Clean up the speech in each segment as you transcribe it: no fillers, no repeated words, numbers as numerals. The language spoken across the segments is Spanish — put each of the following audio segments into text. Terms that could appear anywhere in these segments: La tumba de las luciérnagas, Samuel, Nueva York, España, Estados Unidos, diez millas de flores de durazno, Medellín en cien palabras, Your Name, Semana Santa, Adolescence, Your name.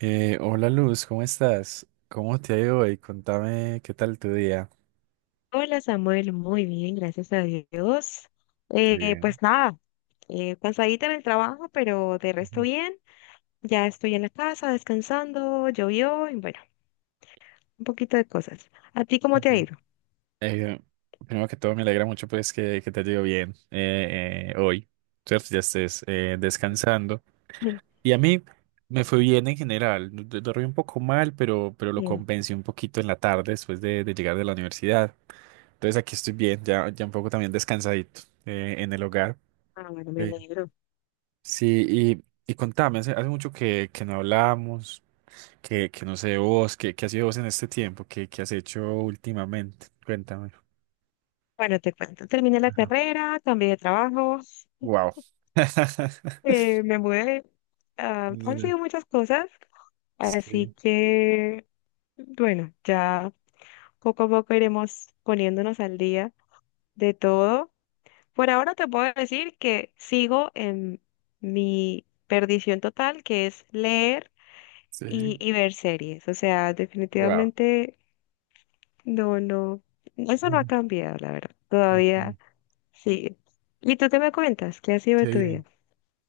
Hola Luz, ¿cómo estás? ¿Cómo te ha ido hoy? Contame qué tal tu día. Hola Samuel, muy bien, gracias a Dios. Bien. Pues nada, cansadita en el trabajo, pero de resto Ujú, bien. Ya estoy en la casa descansando, llovió y bueno, un poquito de cosas. ¿A ti cómo ok. te ha ido? Eh, Primero que todo, me alegra mucho pues que te ha ido bien hoy, ¿cierto? Ya estés descansando. Mm, Y a mí me fue bien en general. Dormí un poco mal, pero lo bien. compensé un poquito en la tarde después de llegar de la universidad. Entonces aquí estoy bien, ya un poco también descansadito en el hogar. Ah, bueno, me Sí. alegro. Sí, y contame, hace mucho que no hablamos. Que no sé vos, ¿ qué has sido vos en este tiempo? ¿ qué has hecho últimamente? Cuéntame. Bueno, te cuento. Terminé la carrera, cambié de trabajo, Wow. Me mudé. Ah, han sido muchas cosas, así Sí, que bueno, ya poco a poco iremos poniéndonos al día de todo. Por ahora te puedo decir que sigo en mi perdición total, que es leer y, sí. y ver series. O sea, Wow. definitivamente no, no, eso no ha cambiado, la verdad. Okay, Todavía sí. ¿Y tú te me cuentas? ¿Qué ha sido de qué tu bien. vida?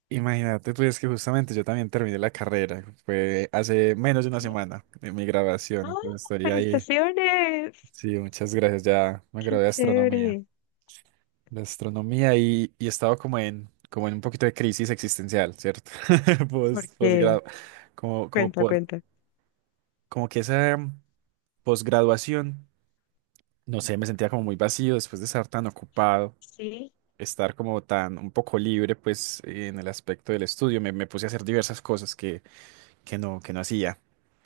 Imagínate, pues que justamente yo también terminé la carrera. Fue hace menos de una Sí. semana de mi graduación. ¡Ah! Entonces estoy ahí. ¡Felicitaciones! Sí, muchas gracias. Ya me ¡Qué gradué de astronomía. chévere! De astronomía y he estado como en, como en un poquito de crisis existencial, ¿cierto? ¿Por qué? Posgrado. Como, como Cuenta, po- cuenta. Como que esa posgraduación, no sé, me sentía como muy vacío después de estar tan ocupado, Sí. estar como tan un poco libre, pues en el aspecto del estudio, me puse a hacer diversas cosas que no hacía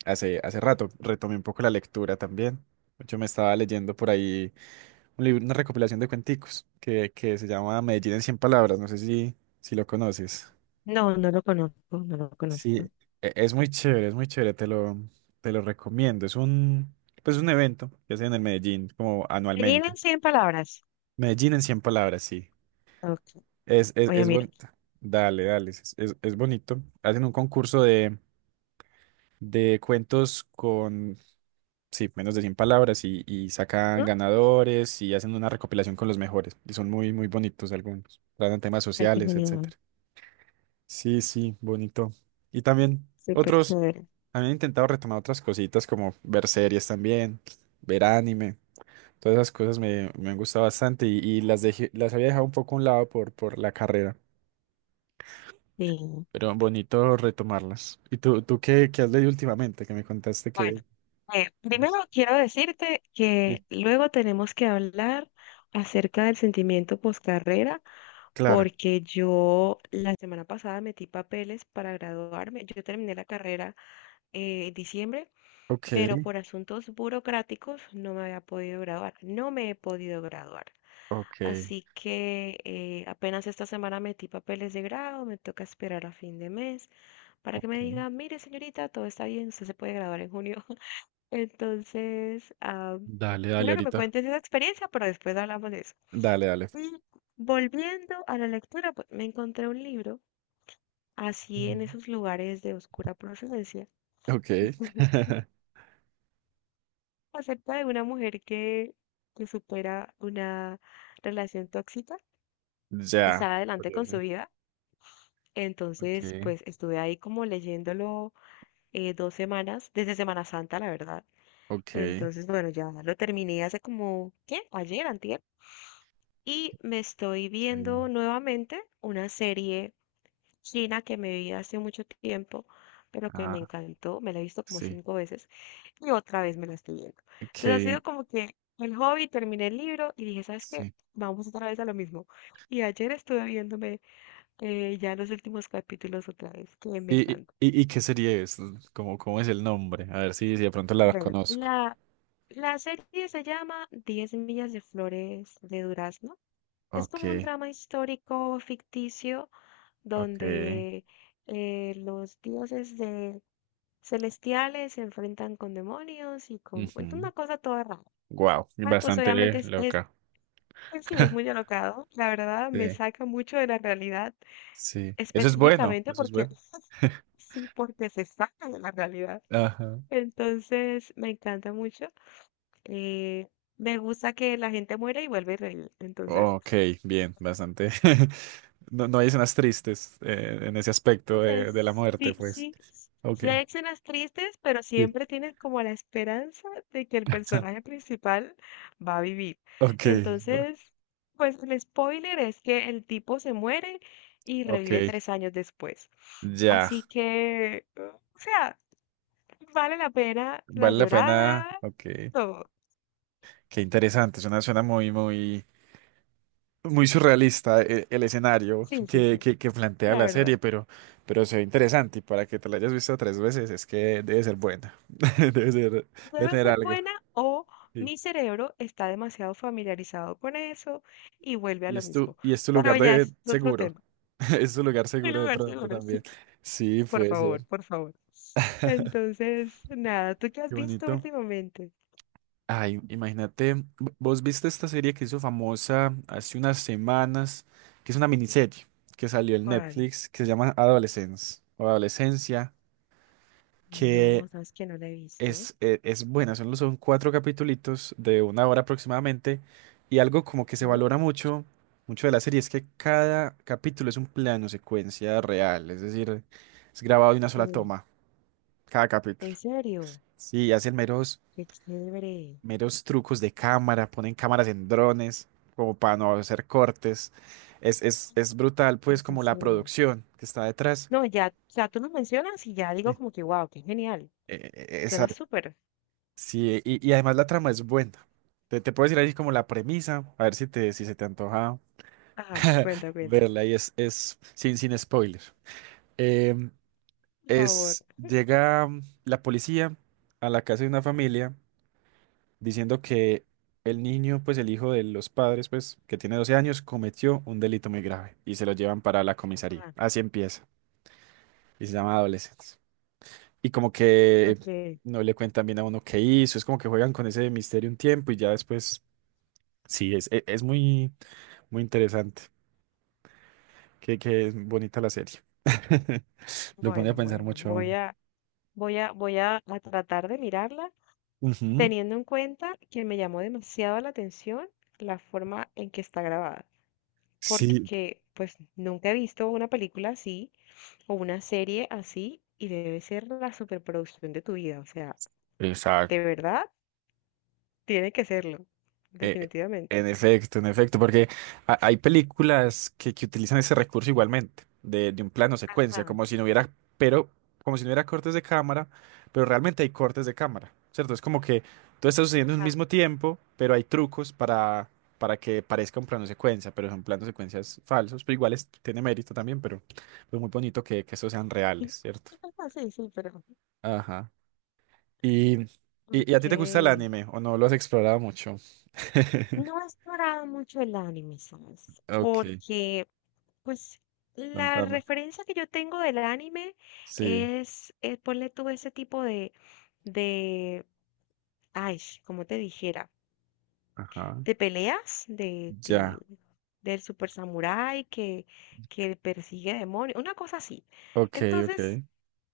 hace rato. Retomé un poco la lectura también. Yo me estaba leyendo por ahí un libro, una recopilación de cuenticos que se llama Medellín en cien palabras, no sé si, si lo conoces. No, no lo conozco, no lo Sí, conozco. Es muy chévere, te lo recomiendo. Pues un evento que hacen en el Medellín, como Gallina en anualmente. 100 palabras. Medellín en cien palabras, sí. Ok, voy a Es mirar. bonito. Dale, dale, es bonito. Hacen un concurso de cuentos con, sí, menos de 100 palabras y sacan ¿No? ganadores y hacen una recopilación con los mejores. Y son muy, muy bonitos algunos. Tratan temas Ay, qué sociales, genial. etc. Sí, sí, bonito. Y también Súper otros, chévere. han intentado retomar otras cositas como ver series también, ver anime, todas esas cosas me han gustado bastante y las dejé, las había dejado un poco a un lado por la carrera, Sí. pero bonito retomarlas. ¿Y tú qué, qué has leído últimamente? Que me contaste Bueno, que... primero quiero decirte Sí. que luego tenemos que hablar acerca del sentimiento poscarrera, Claro, porque yo la semana pasada metí papeles para graduarme. Yo terminé la carrera en diciembre, ok, pero por asuntos burocráticos no me había podido graduar. No me he podido graduar. ok, Así que apenas esta semana metí papeles de grado, me toca esperar a fin de mes para que me ok. digan, mire señorita, todo está bien, usted se puede graduar en junio. Entonces, ah, Dale, dale quiero que me ahorita. cuentes esa experiencia, pero después hablamos de eso. Dale, dale. Y volviendo a la lectura, pues me encontré un libro, así en Ujú. esos lugares de oscura procedencia, Ok. acerca de una mujer que supera una relación tóxica y Ya. sale adelante con su Curioso. vida. Entonces, Ok, pues estuve ahí como leyéndolo dos semanas, desde Semana Santa, la verdad. ok. Entonces, bueno, ya lo terminé hace como, ¿qué? Ayer, antier. Y me estoy Sí. viendo nuevamente una serie china que me vi hace mucho tiempo, pero que me Ah, encantó, me la he visto como sí. cinco veces y otra vez me la estoy viendo. Entonces ha Que sido como que el hobby, terminé el libro y dije, ¿sabes qué? sí. Vamos otra vez a lo mismo. Y ayer estuve viéndome ya los últimos capítulos otra vez, que me encanta. Y qué serie es? ¿Cómo, cómo es el nombre? A ver si, si de pronto la Bueno, conozco. la serie se llama diez millas de flores de durazno. Es Ok, como un drama histórico ficticio ok. donde los dioses celestiales se enfrentan con demonios y con es una cosa toda rara. Wow, Ah, pues bastante obviamente loca. pues sí, es muy alocado, la verdad me Sí. saca mucho de la realidad, Sí. Eso es bueno, específicamente eso es porque bueno. sí, porque se saca de la realidad. Ajá. Entonces me encanta mucho. eh, me gusta que la gente muere y vuelve a reír. Entonces... Ok, bien, bastante. No, no hay escenas tristes en ese O aspecto sea, de la muerte, sí, pues. sí, Ok, sí hay escenas tristes, pero sí. siempre tienes como la esperanza de que el personaje principal va a vivir. Ok, claro. Entonces, pues el spoiler es que el tipo se muere y Ok, revive tres años después. ya. Así que, o sea, vale la pena la Vale la pena. llorada, Ok. todo. Qué interesante, suena, suena muy, muy, muy surrealista el, escenario Sí, sí, sí, que plantea la la verdad. serie, pero se ve interesante y para que te la hayas visto tres veces es que debe ser buena, debe ser, debe Debe tener ser algo. buena o Sí. mi cerebro está demasiado familiarizado con eso y vuelve a Y lo es tu, mismo. y es tu Pero lugar ya de es otro seguro, tema. es tu lugar El seguro de lugar pronto seguro, también. sí. Sí, Por puede ser. favor, por favor. Entonces, nada, ¿tú qué has Qué visto bonito. últimamente? Ay, imagínate, vos viste esta serie que hizo famosa hace unas semanas, que es una miniserie que salió en ¿Cuál? Netflix, que se llama Adolescence o Adolescencia, No, que sabes que no la he visto. es, es buena, son, son cuatro capitulitos de una hora aproximadamente, y algo como que se ¿No? valora mucho, mucho de la serie es que cada capítulo es un plano secuencia real, es decir, es grabado de una Ok. sola toma, cada ¿En capítulo. serio? Sí, hacen Qué chévere. meros trucos de cámara, ponen cámaras en drones, como para no hacer cortes. Es brutal, Me pues, como la fascina. producción que está detrás. No, ya, o sea, tú lo mencionas y ya digo Sí. como que, wow, qué genial. Eh, eh, esa, Suena súper. sí, y además la trama es buena. Te puedo decir ahí como la premisa, a ver si te, si se te antoja Ajá, cuenta, cuenta. verla y es sin, sin spoiler. Em, Por favor. es, llega la policía a la casa de una familia diciendo que el niño, pues el hijo de los padres, pues que tiene 12 años, cometió un delito muy grave y se lo llevan para la comisaría. Ah, Así empieza. Y se llama Adolescence. Y como que ok. no le cuentan bien a uno qué hizo, es como que juegan con ese misterio un tiempo y ya después, sí, es, es muy, muy interesante. Qué, qué bonita la serie. Lo pone a Bueno, pensar bueno, mucho a voy uno. a, voy a, voy a, a tratar de mirarla, Ujú. teniendo en cuenta que me llamó demasiado la atención la forma en que está grabada, Sí. porque pues nunca he visto una película así o una serie así y debe ser la superproducción de tu vida, o sea, de verdad tiene que serlo, Eh, definitivamente. en efecto, en efecto, porque hay películas que utilizan ese recurso igualmente, de un plano secuencia, Ajá, como si no hubiera, pero como si no hubiera cortes de cámara, pero realmente hay cortes de cámara, ¿cierto? Es como que todo está sucediendo en un ajá. mismo tiempo, pero hay trucos para que parezca un plano secuencia, pero son planos secuencias falsos, pero igual tiene mérito también, pero es muy bonito que estos sean reales, ¿cierto? Sí, sí, pero... Ajá. Y, y, ¿Y a Ok. ti te gusta el anime o no lo has explorado mucho? No he explorado mucho el anime, ¿sabes? Ok, Porque pues la contame. referencia que yo tengo del anime Sí, es, ponle tú ese tipo de, de, ay, como te dijera, ajá, de peleas, ya. del super samurái que persigue demonios, una cosa así. Ok, ok, Entonces,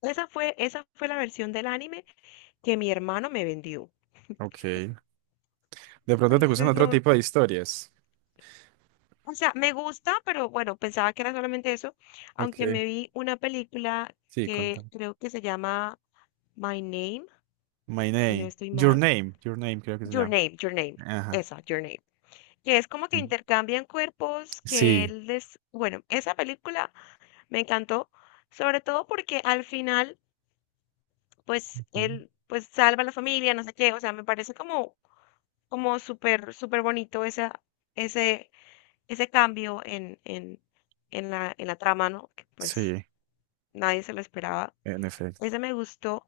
esa fue la versión del anime que mi hermano me vendió. ok. De pronto te gustan Entonces, otro no, tipo de historias. o sea, me gusta, pero bueno, pensaba que era solamente eso, aunque Ok. me vi una película Sí, que contame. creo que se llama My Name My si no name. estoy Your mal, name. Your name, creo que se Your llama. Name, Your Name, Ajá. esa, Your Name, que es como que intercambian cuerpos, que Sí, él les, bueno, esa película me encantó, sobre todo porque al final, pues ujú, él, pues salva a la familia, no sé qué, o sea, me parece como súper, súper bonito ese, ese cambio en la trama, ¿no? Que pues sí, nadie se lo esperaba. en efecto. Ese me gustó.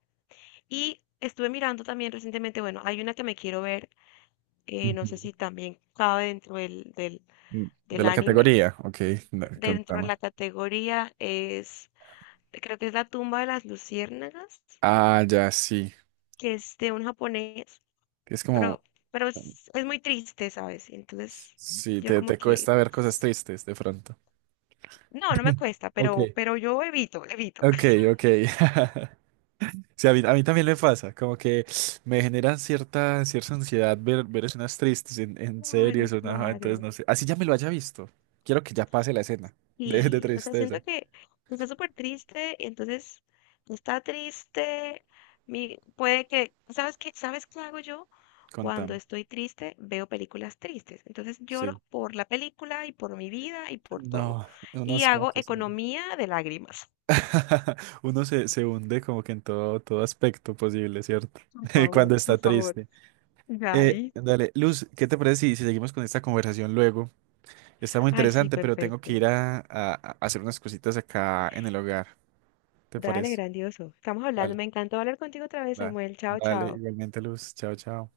Y estuve mirando también recientemente, bueno, hay una que me quiero ver no sé Ujú. si también cabe dentro del, del, De del la anime. categoría, ok, no, Dentro de contame. la categoría es, creo que es La tumba de las luciérnagas, Ah, ya, sí. que es de un japonés, Es pero, como, pero es muy triste, ¿sabes? Entonces, sí, yo como te que, cuesta ver cosas tristes de pronto. no, no me cuesta, Ok, pero yo evito, evito. ok, ok. Sí, a a mí también me pasa, como que me generan cierta, cierta ansiedad ver, ver escenas tristes en Claro, series o nada, entonces claro. no sé. Así ya me lo haya visto. Quiero que ya pase la escena de Y, o sea, tristeza. siento que pues, está súper triste y entonces está triste. Puede que, ¿sabes qué? ¿Sabes qué hago yo? Cuando Contame. estoy triste, veo películas tristes. Entonces Sí. lloro por la película y por mi vida y por todo. No, uno Y es como hago que se... economía de lágrimas. Uno se hunde como que en todo, todo aspecto posible, ¿cierto? Por favor, Cuando está por favor. triste. Ay, Dale, Luz, ¿qué te parece si seguimos con esta conversación luego? Está muy ay, sí, interesante, pero tengo que perfecto. ir a hacer unas cositas acá en el hogar. ¿Te Dale, parece? grandioso. Estamos hablando. Dale. Me encantó hablar contigo otra vez, Da- Samuel. Chao, Dale, chao. igualmente, Luz. Chao, chao.